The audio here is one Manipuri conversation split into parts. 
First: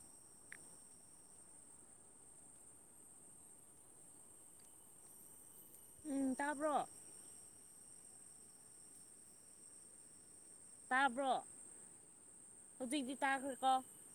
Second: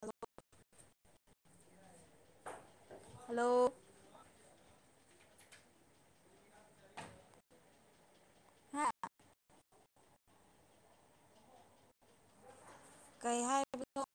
ꯍꯜꯂꯣ ꯍꯂꯣ ꯎ ꯇꯥꯕ꯭ꯔꯣ ꯍꯥꯥ ꯇꯥꯕ꯭ꯔꯣ ꯍꯧꯖꯤꯛꯇꯛꯇꯤ ꯀꯩ ꯇꯥꯈ꯭ꯔꯦꯀꯣ ꯍꯥꯏꯕꯅꯣ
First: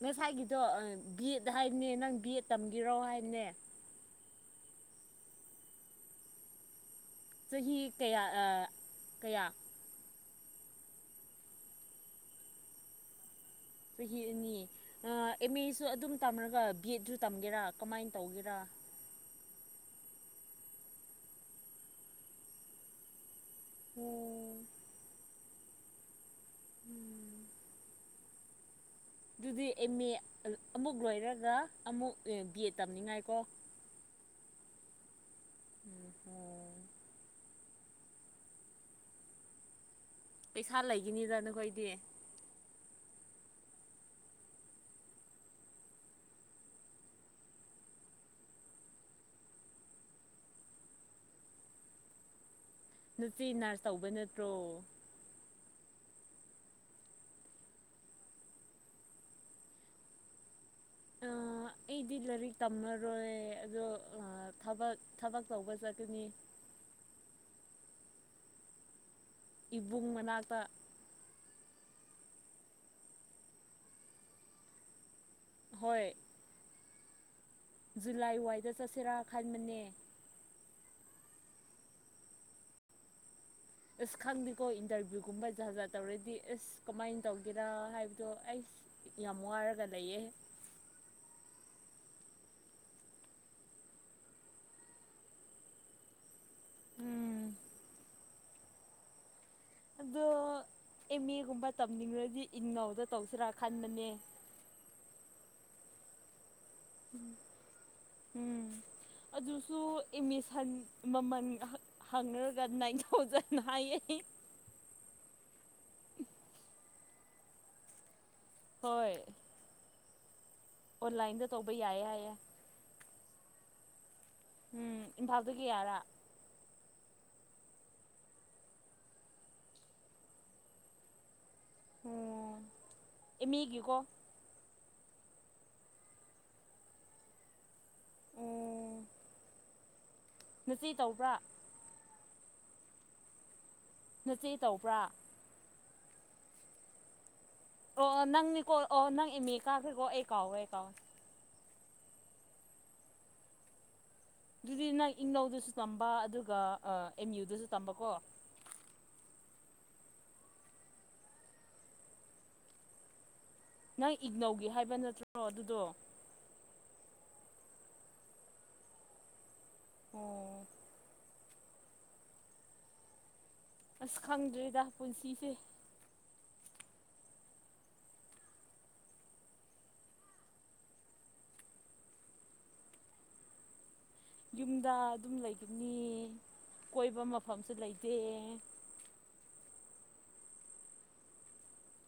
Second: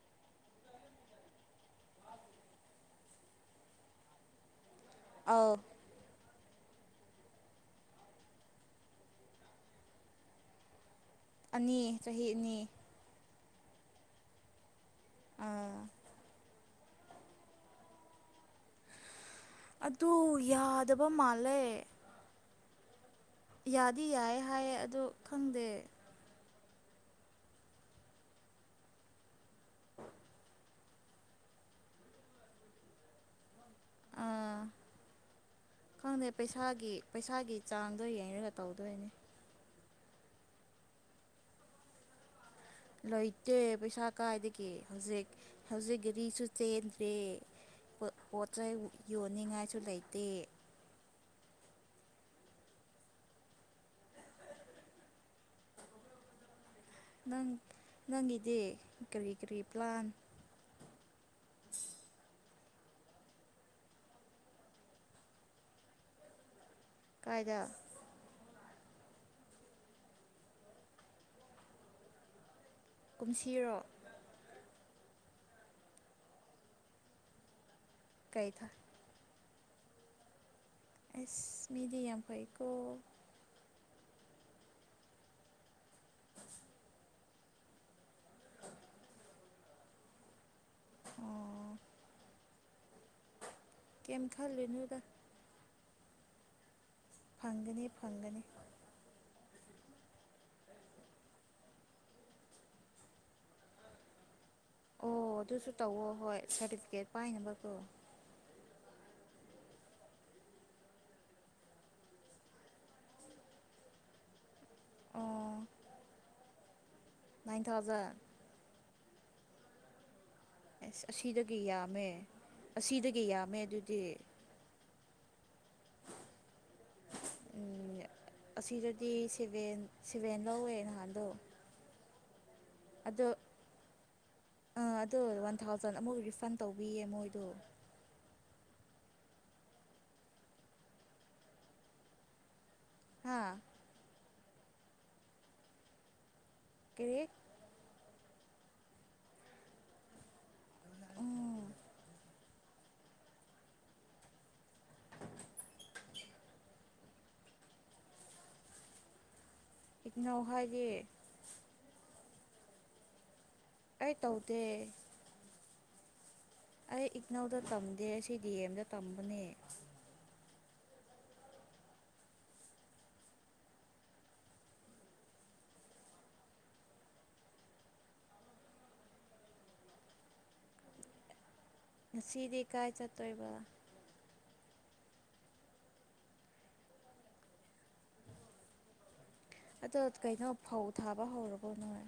ꯉꯁꯥꯏꯒꯤꯗꯣ ꯕꯤ ꯑꯦꯠ ꯍꯥꯏꯕꯅꯦ ꯅꯪ ꯕꯤ ꯑꯦꯗ ꯇꯝꯈꯤꯔꯣ ꯍꯥꯏꯕꯅꯦ ꯑ ꯆꯍꯤ ꯀꯌꯥ ꯀꯌꯥ ꯑꯅꯤ ꯆꯍꯤ ꯑꯅꯤ ꯆꯍꯤ ꯑꯅꯤ ꯑꯦꯝ ꯑꯥ ꯑꯦꯁꯨ ꯑꯗꯨꯝ ꯇꯝꯔꯒ ꯒꯦꯠꯁꯨ ꯇꯝꯒꯦꯔꯥ ꯀꯃꯥꯏꯅ ꯇꯧꯒꯦꯔꯥ ꯑꯗꯨ ꯌꯥꯗꯕ ꯃꯥꯜꯂꯦ ꯌꯥꯗꯤ ꯌꯥꯏ ꯍꯥꯏꯌꯦ ꯑꯗꯨ ꯈꯪꯗꯦ ꯑꯗꯨꯗꯤ ꯑꯦꯝ ꯑꯦ ꯑꯃꯨꯛ ꯂꯣꯏꯔꯒ ꯑꯃꯨꯛ ꯕꯤ ꯑꯦꯗ ꯇꯝꯅꯤꯡꯉꯥꯏ ꯀꯣ ꯑꯥ ꯈꯪꯗꯦ ꯎꯝ ꯄꯩꯁꯥꯒꯤ ꯄꯩꯁꯥꯒꯤ ꯆꯥꯡꯗꯣ ꯌꯦꯡꯉꯒ ꯇꯧꯗꯣꯏꯅꯤ ꯄꯩꯁꯥ ꯂꯩꯈꯤꯅꯤꯗ ꯅꯈꯣꯏꯗꯤ ꯂꯩꯇꯦ ꯄꯩꯁꯥ ꯀꯥꯏꯗꯒꯤ ꯍꯧꯖꯤꯛ ꯍꯧꯖꯤꯛ ꯒꯥꯔꯤꯁꯨ ꯆꯦꯟꯗ꯭ꯔꯦ ꯄꯣꯠ ꯆꯩꯩ ꯌꯣꯟꯅꯤꯡꯉꯥꯏꯁꯨ ꯂꯩꯇꯦ ꯅꯨꯆ ꯅꯅꯥꯔꯁ ꯇꯧꯕ ꯅꯠꯇ꯭ꯔꯣ ꯅꯪ ꯅꯪꯒꯤꯗꯤ ꯀꯔꯤ ꯀꯔꯤ ꯄ꯭ꯂꯥꯟ ꯑꯩꯗꯤ ꯂꯥꯏꯔꯤꯛ ꯇꯝꯃꯔꯣꯏ ꯑꯗꯣꯕ ꯊꯕꯛ ꯇꯧꯕ ꯆꯠꯀꯅꯤ ꯀꯥꯏꯗ ꯏꯕꯨꯡ ꯃꯅꯥꯛꯇ ꯀꯨꯝꯁꯤꯔꯣ ꯍꯣꯏ ꯖꯨꯂꯥꯏ ꯀꯩ ꯊꯥ ꯋꯥꯏꯗ ꯆꯁꯤꯔ ꯈꯟꯕꯅꯦ ꯑꯦꯁ ꯃꯤꯦꯗꯤꯌꯝꯩꯀ ꯑꯁ ꯈꯪꯗꯦꯀꯣ ꯏꯟꯇꯔꯚꯤꯌꯨꯒꯨꯝꯕ ꯖꯥ ꯖꯥꯠ ꯇꯧꯔꯗꯤ ꯑꯁ ꯀꯃꯥꯏꯅ ꯇꯧꯒꯦꯔ ꯍꯥꯏꯕꯗꯣ ꯑꯩꯁ ꯌꯥꯝ ꯋꯥꯔꯒ ꯂꯩꯌꯦ ꯑꯣ ꯀꯝ ꯈꯥ ꯂꯅꯗ ꯎꯝ ꯐꯪꯒꯅꯤ ꯐꯪꯒꯅꯤ ꯑꯗꯣ ꯑꯦꯝ ꯑꯦꯒꯨꯝꯕ ꯇꯝꯅꯤꯡꯉꯗꯤ ꯏꯪ ꯉꯧꯗ ꯇꯧꯁꯤꯔꯥ ꯈꯟꯕꯅꯦ ꯑꯣ ꯑꯗꯨ ꯑꯗꯨꯁꯨ ꯇꯧ ꯍꯣꯏ ꯁꯔꯇꯤꯐꯤꯀꯦꯠ ꯄꯥꯏꯅꯅꯕ ꯀꯣ ꯎꯝ ꯑꯗꯨꯁꯨ ꯏꯃꯤꯁꯟ ꯃꯃꯜ ꯍꯪꯉꯔꯒ ꯅꯥꯏꯟ ꯊꯥꯎꯖꯟ ꯍꯥꯏꯌꯦ ꯑꯩ ꯑꯣ ꯎꯝ ꯅꯥꯏꯟ ꯊꯥꯎꯖꯟ ꯍꯣꯏ ꯑꯦꯁ ꯑꯣꯟꯂꯥꯏꯟꯗ ꯑꯁꯤꯗꯒꯤ ꯇꯧꯕ ꯌꯥꯏ ꯌꯥꯝꯃꯦ ꯍꯥꯏꯌꯦ ꯑꯁꯤꯗꯒꯤ ꯀ ꯌꯥꯝꯃꯦ ꯑꯗꯨꯗꯤ ꯎꯝ ꯏꯝꯐꯥꯜꯗꯒꯤꯌꯥꯔ ꯎ ꯑꯁꯤꯗꯗꯤ ꯁꯚꯦꯟ ꯁꯚꯦꯟ ꯂꯧꯋꯦ ꯅꯍꯥꯟꯗꯣ ꯑꯗꯣ ꯑꯦꯃꯤꯒꯤꯀꯣ ꯑꯥ ꯑꯗꯣ ꯋꯥꯟ ꯊꯥꯎꯖꯟ ꯑꯃꯨꯛ ꯔꯤꯐꯟ ꯇꯧꯕꯤꯌꯦ ꯃꯣꯏꯗꯣ ꯅꯨꯄꯤ ꯇꯧꯕ꯭ꯔꯥ ꯍꯥꯥ ꯅꯆꯦ ꯇꯧꯕ꯭ꯔꯥ ꯀꯦ ꯑꯣ ꯅꯪꯅꯤꯀꯣ ꯑꯣ ꯅꯪ ꯏꯃꯦ ꯀꯥꯈ꯭ꯔꯦꯀꯣ ꯑꯩ ꯀꯥꯎꯋꯦ ꯑꯩ ꯀꯥꯎ ꯎꯝ ꯑꯗꯨꯗꯤ ꯅꯪ ꯏꯅꯧꯗꯨꯁꯨ ꯇꯝꯕ ꯑꯗꯨꯒ ꯑꯦꯝ ꯌꯨꯗꯨꯁꯨ ꯇꯝꯕꯀꯣ ꯏꯛꯅꯧ ꯍꯥꯏꯔꯤ ꯑꯩ ꯅꯪ ꯇꯧꯗꯦ ꯏꯒꯅꯧꯒꯤ ꯍꯥꯏꯕ ꯅꯠꯇ꯭ꯔꯣ ꯑꯗꯨꯗꯣ ꯑꯩ ꯏꯛꯅꯧꯗ ꯇꯝꯗꯦ ꯁꯤ ꯗꯤ ꯑꯦꯝꯗ ꯇꯝꯕꯅꯦ ꯑꯣ ꯑꯁ ꯈꯪꯗ꯭ꯔꯤꯗ ꯄꯨꯟꯁꯤꯁꯦ ꯉꯁꯤꯗꯤ ꯀꯥꯏ ꯆꯠꯇꯣꯏꯕ ꯌꯨꯝꯗ ꯑꯗꯨꯝ ꯂꯩꯒꯅꯤ ꯀꯣꯏꯕ ꯃꯐꯝꯁꯨ ꯂꯩꯇꯦ ꯑꯗꯣ ꯀꯩꯅꯣ ꯐꯧ ꯊꯥꯕ ꯍꯧꯔꯕꯣ ꯅꯣꯏ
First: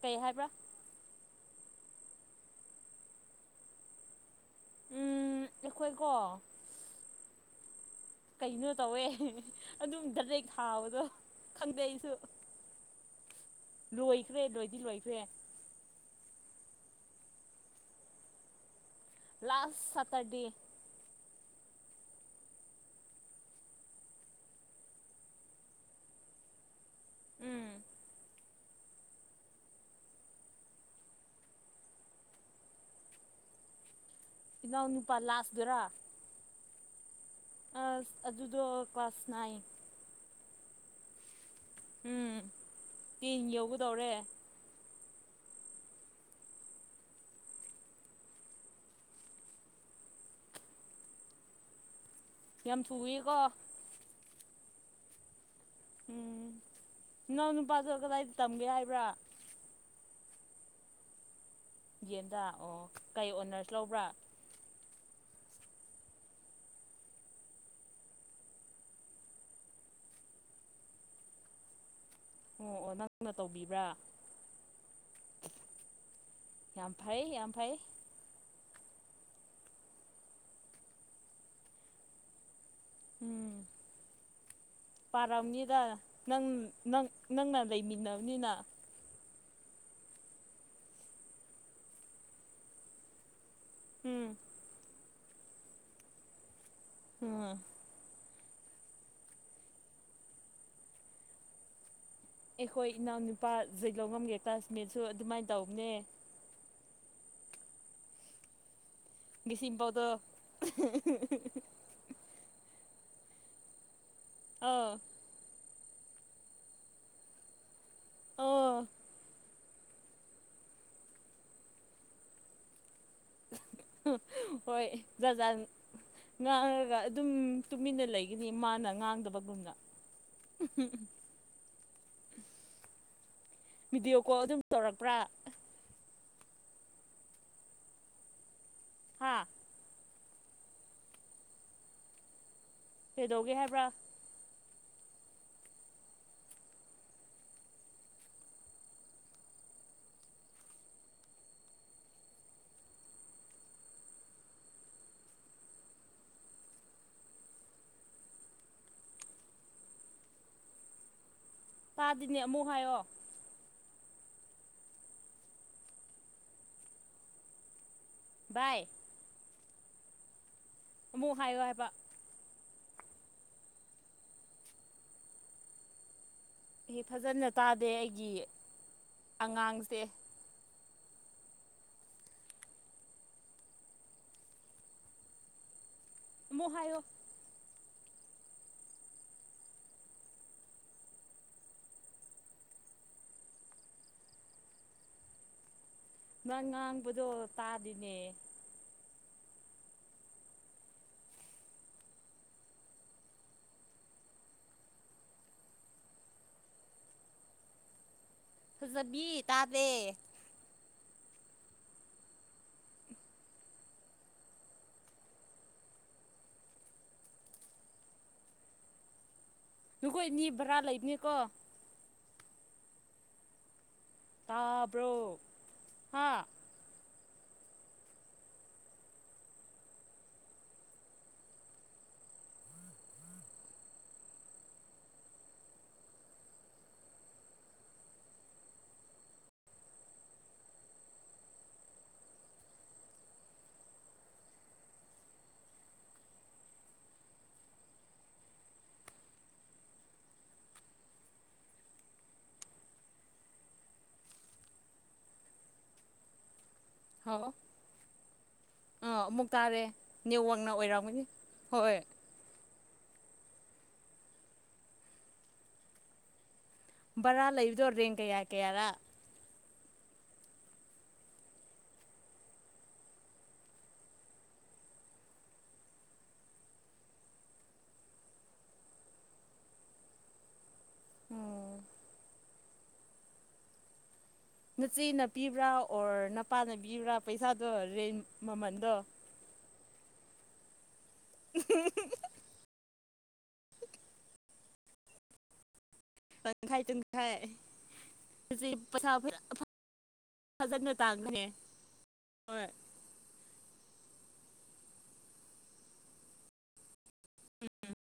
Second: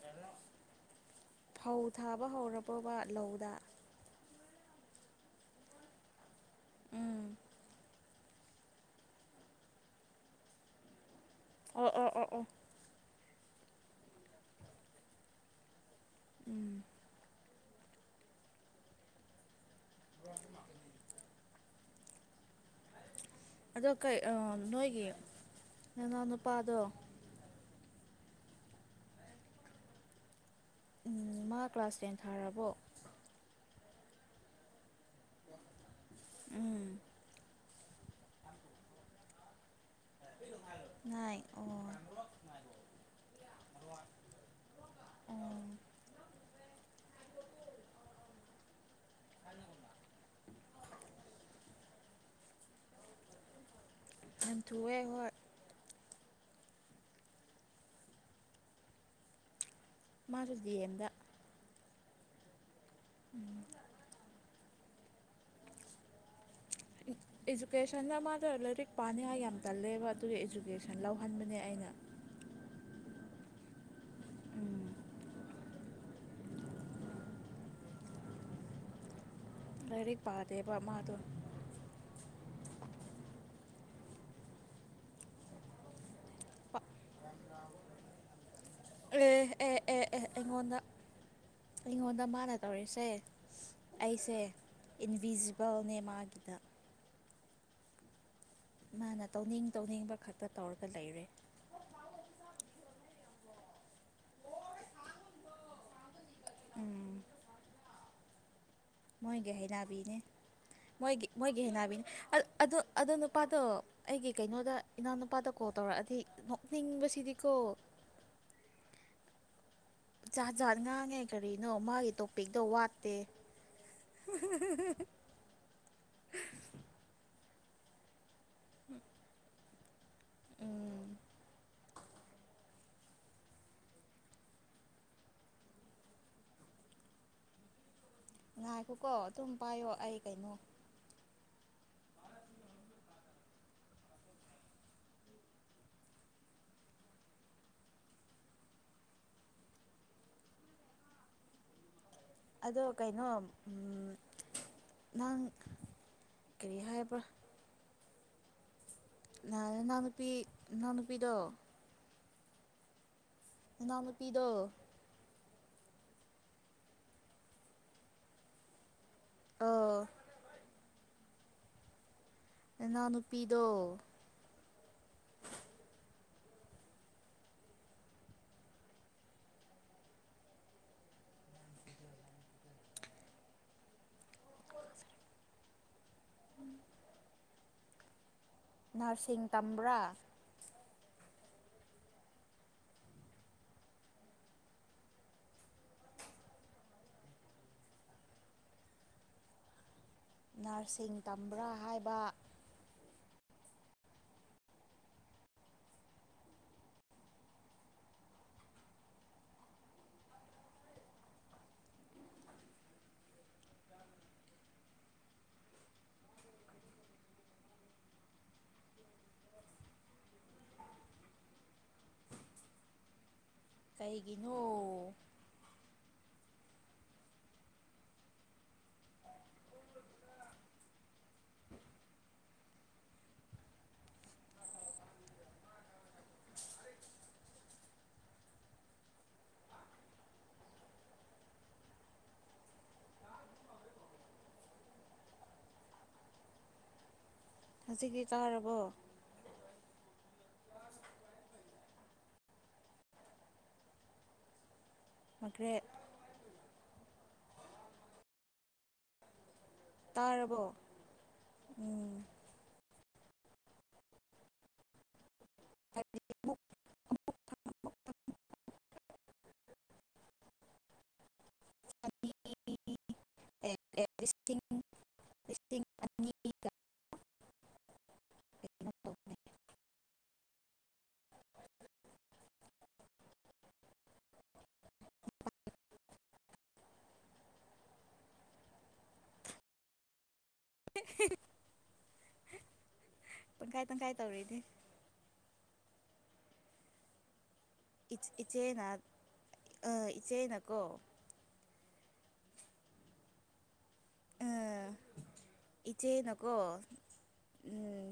ꯀꯩ ꯍꯥꯏꯕ꯭ꯔꯥ ꯐꯧ ꯊꯥꯕ ꯍꯧꯔꯕꯕ ꯂꯧꯗ ꯎꯝ ꯑꯩꯈꯣꯏꯀꯣ ꯎꯝ ꯀꯩꯅꯣ ꯇꯧꯋꯦ ꯑꯗꯨꯝ ꯗꯦꯛ ꯊꯥꯎꯕꯗꯣ ꯈꯪꯗꯦ ꯑꯣ ꯑꯩꯁꯨ ꯑꯣ ꯑꯣ ꯑꯣ ꯂꯣꯏꯈ꯭ꯔꯦ ꯂꯣꯏꯗꯤ ꯂꯣꯏꯈ꯭ꯔꯦ ꯎꯝ ꯂꯥꯁ ꯁꯇꯔꯗꯦ ꯑꯗꯣ ꯀꯩ ꯅꯣꯏꯒꯤ ꯅꯅꯥꯎ ꯅꯨꯄꯥꯗꯣ ꯎꯝ ꯎ ꯃꯥ ꯀ꯭ꯂꯥꯁ ꯇꯦꯟ ꯊꯥꯔꯕꯣ ꯏꯅꯥꯎ ꯅꯨꯄꯥ ꯂꯥꯁꯗꯔꯥ ꯎꯝ ꯑ ꯑꯗꯨꯗꯣ ꯀ꯭ꯂꯥꯁ ꯅꯥꯏꯟ ꯅ ꯑꯣ ꯎꯝ ꯇꯤ ꯌꯒꯗꯧꯔꯦ ꯎꯝ ꯌꯥꯝ ꯆꯨꯏꯀꯣ ꯑꯟꯊꯑꯦ ꯍꯣꯏ ꯎꯝ ꯏꯅꯥꯎ ꯅꯨꯄꯥꯗꯣ ꯀꯗꯥꯏꯗ ꯇꯝꯒꯦ ꯍꯥꯏꯕ꯭ꯔꯥ ꯃꯥꯁꯨ ꯑꯦꯝꯗ ꯌꯦꯗꯥ ꯑꯣ ꯀꯩ ꯑꯣꯅꯔꯁ ꯂꯧꯕ꯭ꯔꯥ ꯏꯖꯨꯀꯦꯁꯟꯗ ꯃꯥꯗ ꯂꯥꯏꯔꯤꯛ ꯄꯥꯅꯤꯡꯉꯥꯏ ꯌꯥꯝ ꯇꯜꯂꯦꯕ ꯑꯗꯨꯒꯤ ꯏꯖꯨꯀꯦꯁꯟ ꯂꯧꯍꯟꯕꯅꯦ ꯑꯩꯅ ꯑꯣ ꯑꯣ ꯅꯪꯅ ꯇꯧꯕꯤꯕ꯭ꯔꯥ ꯎꯝ ꯌꯥꯝ ꯐꯩ ꯌꯥꯝ ꯐꯩ ꯂꯥꯏꯔꯤꯛ ꯄꯥꯗꯦꯕ ꯃꯥꯗꯣ ꯎꯝ ꯄꯔꯥꯎꯅꯤꯗ ꯅꯪ ꯅꯪ ꯅꯪ ꯂꯩꯃꯤꯟꯅꯕꯅꯤꯅ ꯑꯦ ꯑꯦ ꯑꯦ ꯑꯦ ꯑꯩꯉꯣꯟꯗ ꯑꯩꯉꯣꯟꯗ ꯃꯥꯅ ꯇꯧꯔꯤꯁꯦ ꯎꯝ ꯑꯩꯁꯦ ꯏꯟꯕꯤꯖꯤꯕꯜꯅꯦ ꯃꯥꯒꯤꯗ ꯎꯝ ꯃꯥꯅ ꯇꯧꯅꯤꯡ ꯇꯧꯅꯤꯡꯕ ꯈꯠꯄ ꯇꯧꯔꯒ ꯂꯩꯔꯦ ꯑꯩꯈꯣꯏ ꯏꯅꯥꯎꯅꯨꯄꯥ ꯖꯂꯣꯡ ꯉꯝꯒꯦ ꯀ꯭ꯂꯥꯁꯃꯦꯠꯁꯨ ꯑꯗꯨꯃꯥꯏꯅ ꯇꯧꯕꯅꯦ ꯎꯝ ꯃꯣꯏꯒꯤ ꯉꯁꯤꯐꯥꯎꯗꯣ ꯍꯩꯩꯅꯕꯤꯅꯦ ꯃꯣꯏꯒꯤ ꯃꯣꯏꯒꯤ ꯍꯅꯥꯕꯤꯅꯦ ꯑꯣ ꯑꯗꯣ ꯅꯨꯄꯥꯗꯣ ꯑꯩꯒꯤ ꯀꯩꯅꯣꯗ ꯑꯥ ꯏꯅꯥꯎ ꯅꯨꯄꯥꯗ ꯀꯣ ꯇꯧꯔꯛꯑꯗꯤ ꯅꯣꯛꯅꯤꯡꯕꯁꯤꯗꯤꯀꯣ ꯑꯣ ꯖꯥꯠ ꯖꯥꯠ ꯉꯥꯡꯉꯦ ꯀꯔꯤꯅꯣ ꯃꯥꯒꯤ ꯇꯣꯄꯤꯛꯇꯣ ꯋꯥꯠ ꯍꯣꯏ ꯖꯥꯖꯥꯠ ꯉꯥꯡꯉꯒ ꯑꯗꯨꯝ ꯇꯨꯃꯤꯟꯅ ꯂꯩ ꯑꯗꯤ ꯃꯥꯅ ꯉꯥꯡꯗꯕꯒꯨꯝꯅ ꯎꯝ ꯚꯗꯤꯑꯣ ꯀꯣꯜ ꯑꯗꯨꯝ ꯇꯧꯔꯛꯄ꯭ꯔꯥ ꯉꯥꯏꯈꯣꯀꯣ ꯍꯥ ꯑꯗꯨꯝ ꯄꯥꯏꯌꯣ ꯑꯩ ꯀꯩꯅꯣ ꯂꯧꯧꯒꯦ ꯍꯥꯏꯕ꯭ꯔꯥ ꯑꯗꯣ ꯀꯩꯅꯣ ꯅꯪ ꯀꯔꯤ ꯍꯥꯏꯕ꯭ꯔꯥ ꯅꯅꯥ ꯅꯨꯄꯤ ꯏꯅꯥ ꯅꯨꯄꯤꯗꯣ ꯇꯥꯗꯤꯅꯦ ꯑꯃꯨꯛ ꯍꯥꯏꯌꯣ ꯅꯥ ꯅꯨꯨꯄꯤꯤꯗꯣ ꯕꯥꯏ ꯑꯣ ꯑꯃꯨꯛ ꯍꯥꯏꯌꯣ ꯍꯥꯏꯕ ꯏꯅꯥꯎ ꯅꯨꯄꯤꯗꯣ ꯏ ꯐꯖꯅ ꯇꯥꯗꯦ ꯑꯩꯒꯤ ꯑꯉꯥꯡꯁꯦ ꯃꯣꯍꯣ ꯅꯔꯁꯤꯡ ꯇꯝꯕ꯭ꯔꯥ ꯅꯪ ꯉꯥꯡꯕꯗꯣ ꯇꯥꯗꯤꯅꯦ ꯅꯔꯁꯤꯡ ꯇꯝꯕ꯭ꯔꯥ ꯍꯥꯏꯕ ꯍꯖꯕꯤ ꯇꯥꯗꯦ ꯅꯈꯣꯏꯅꯤ ꯕꯔꯥ ꯂꯩꯕꯅꯦꯀꯣ ꯀꯩꯒꯤꯅꯣ ꯇꯥꯕ꯭ꯔꯣ ꯍꯥ ꯍꯧꯖꯤꯛꯀꯤ ꯀꯧꯔꯕꯣ ꯃ꯭ꯔꯦ ꯍꯥꯎ ꯑ ꯇꯥꯔꯦ ꯇꯥꯔꯕꯣ ꯅꯅꯤꯋꯡꯅ ꯑꯣꯏꯔꯝꯒꯅꯤ ꯍꯣꯏ ꯎꯝ [unintelligible] ꯕꯔꯥ ꯂꯩꯕꯗꯣ ꯔꯦꯟ ꯀꯌꯥ ꯀꯌꯥꯔꯥ ꯑꯅꯤ ꯂꯤ ꯑꯅꯤꯒ ꯀꯩꯅꯣ ꯇꯧꯕ ꯎꯝ ꯅꯆꯦꯅ ꯄꯤꯕ꯭ꯔꯥ ꯑꯣꯔ ꯅꯄꯥꯅ ꯄꯤꯕ꯭ꯔꯥ ꯄꯩꯁꯥꯗꯣ ꯔꯦꯟ ꯃꯃꯟꯗꯣ [unintelligible] ꯄ ꯀꯥꯏ ꯄ ꯀꯥꯏ ꯇꯧꯔꯔꯤꯗꯤ ꯑꯪ ꯈꯥꯏ ꯇ ꯈꯥꯏ ꯏꯆꯦꯅ ꯄꯊ ꯐ ꯏꯆꯦꯅꯀꯣ ꯍꯖ ꯇꯥꯡꯒꯦ ꯍ ꯏꯆꯦꯅꯀꯣ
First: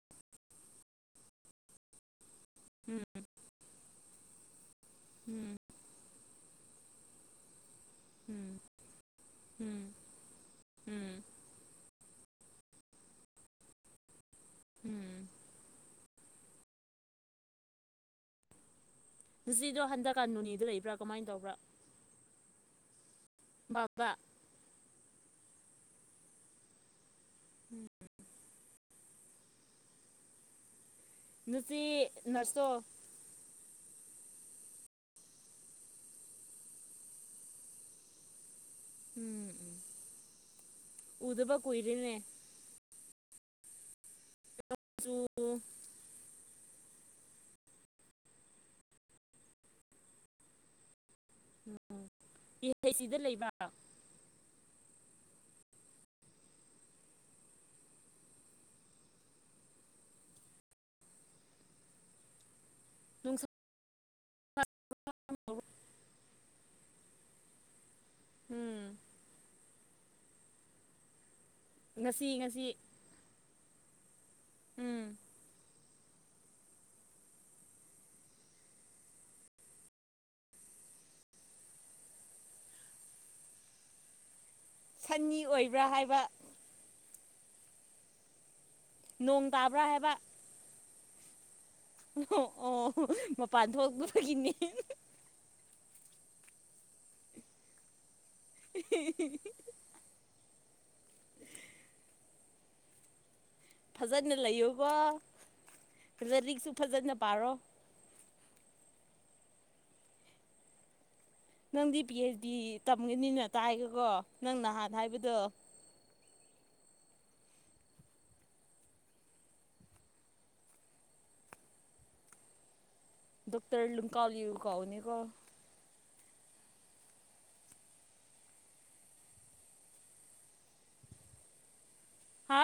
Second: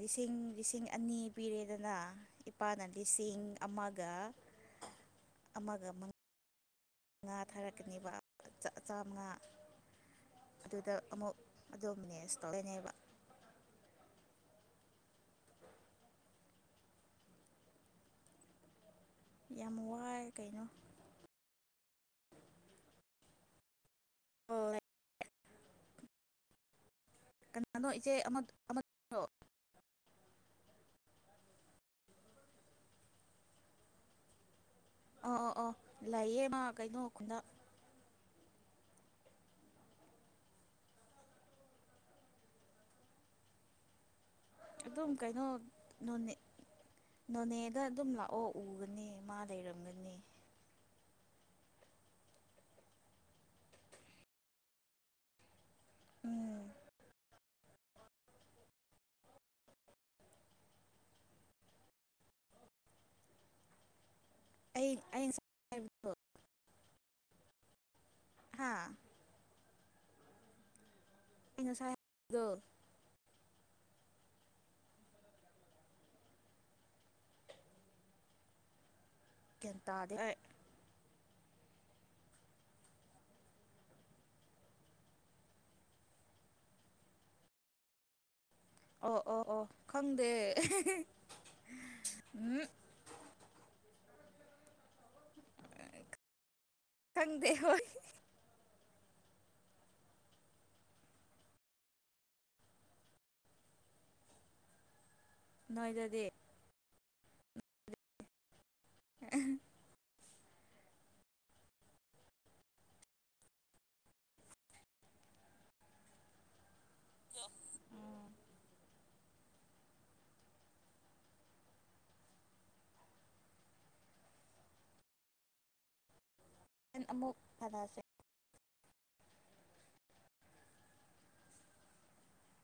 ꯂꯤꯁꯤꯡ ꯂꯤꯁꯤꯡ ꯑꯅꯤ ꯄꯤꯔꯦꯗꯅ ꯂꯨꯄꯥꯅ ꯎꯝ ꯂꯤꯁꯤꯡ ꯑꯃ ꯗ ꯎꯝ ꯑꯃꯒ ꯑꯃ ꯉꯥ ꯊꯥꯔꯛ ꯆꯀꯅꯤꯕ ꯎꯝ ꯆ ꯆꯥꯥꯝꯃꯉꯥ ꯎꯝ ꯑꯗꯨꯗ ꯎꯝ ꯑꯃꯨꯛ ꯑꯗꯣ ꯃꯦꯅꯦꯁ ꯇꯧꯔꯅꯦꯕ ꯎꯝ ꯌꯥꯝ [unintelligible] ꯋꯥꯏ ꯍꯟꯗꯛꯀꯥꯟ ꯀꯩꯅꯣ ꯅꯣꯅꯤꯗ ꯂꯩꯕ꯭ꯔꯥ ꯀꯃꯥꯏꯅ ꯇꯧꯕ꯭ꯔꯥ ꯕꯥꯕꯥ [unintelligible] ꯀꯅꯥꯅꯣ ꯏꯆꯦ ꯑꯃ ꯑꯃ ꯑꯣ꯫ ꯅꯨꯄꯤ ꯅꯔꯁꯇꯣ꯫ ꯑ ꯑ ꯑ ꯂꯩꯌꯦ ꯃꯥ ꯀꯩꯅꯣ ꯈꯨꯟꯗ ꯎꯝ ꯎꯗꯕ ꯀꯏꯔꯅꯦ ꯑꯗꯨꯝ ꯆꯨ ꯀꯩꯅꯣ ꯅꯣꯅꯤ ꯅꯣꯅꯦꯗ ꯑꯗꯨꯝ ꯂꯥꯛꯑꯣ ꯎꯒꯅꯤ ꯃꯥ ꯂꯩꯔꯝꯒꯅꯤ [unintelligible] ꯎꯝ ꯅꯨꯡꯁ ꯑꯩ ꯑꯩꯅ ꯍꯥꯏꯕꯗꯣ ꯍꯥ ꯎꯝ ꯑꯩ ꯉꯁꯥꯏ ꯉꯁꯤ ꯍꯥꯏꯕꯗꯣ ꯉꯁꯤ ꯎꯝ ꯒ꯭ꯌꯥꯟ ꯇꯥꯗꯦ ꯁꯟꯅꯤ ꯑꯣꯏꯕ꯭ꯔꯥ ꯍꯥꯏꯕ ꯑꯣ ꯑꯣ ꯅꯣꯡ ꯑꯣ ꯇꯥꯕ꯭ꯔꯥ ꯍꯥꯏꯕ ꯈꯪꯗꯦ ꯎꯝ ꯃꯄꯥꯟ ꯊꯣꯛꯄ ꯒꯤꯅꯤ ꯈꯪꯗ ꯍ [unintelligible] ꯐꯖꯅ ꯂꯩꯌꯨꯀꯣ ꯅꯣꯏꯗꯗꯤ ꯂꯥꯏꯔꯤꯛꯁꯨ ꯐꯖꯅ ꯄꯥꯔꯣ [unintelligible] ꯅꯪꯗꯤ ꯄꯤ ꯑꯩꯆ ꯗꯤ ꯇꯝꯒꯅꯤꯅ ꯇꯥꯏꯒꯀꯣ ꯅꯪ ꯅꯍꯥꯟ ꯍꯥꯏꯕꯗꯣ ꯎꯝ ꯗꯣꯛꯇꯔ ꯂꯨꯀꯥꯎꯂꯤꯌꯨ ꯀꯧꯅꯤ ꯀꯣ ꯍꯦꯟ ꯑꯃꯨꯛ ꯐꯔꯥꯁꯦ ꯍꯥ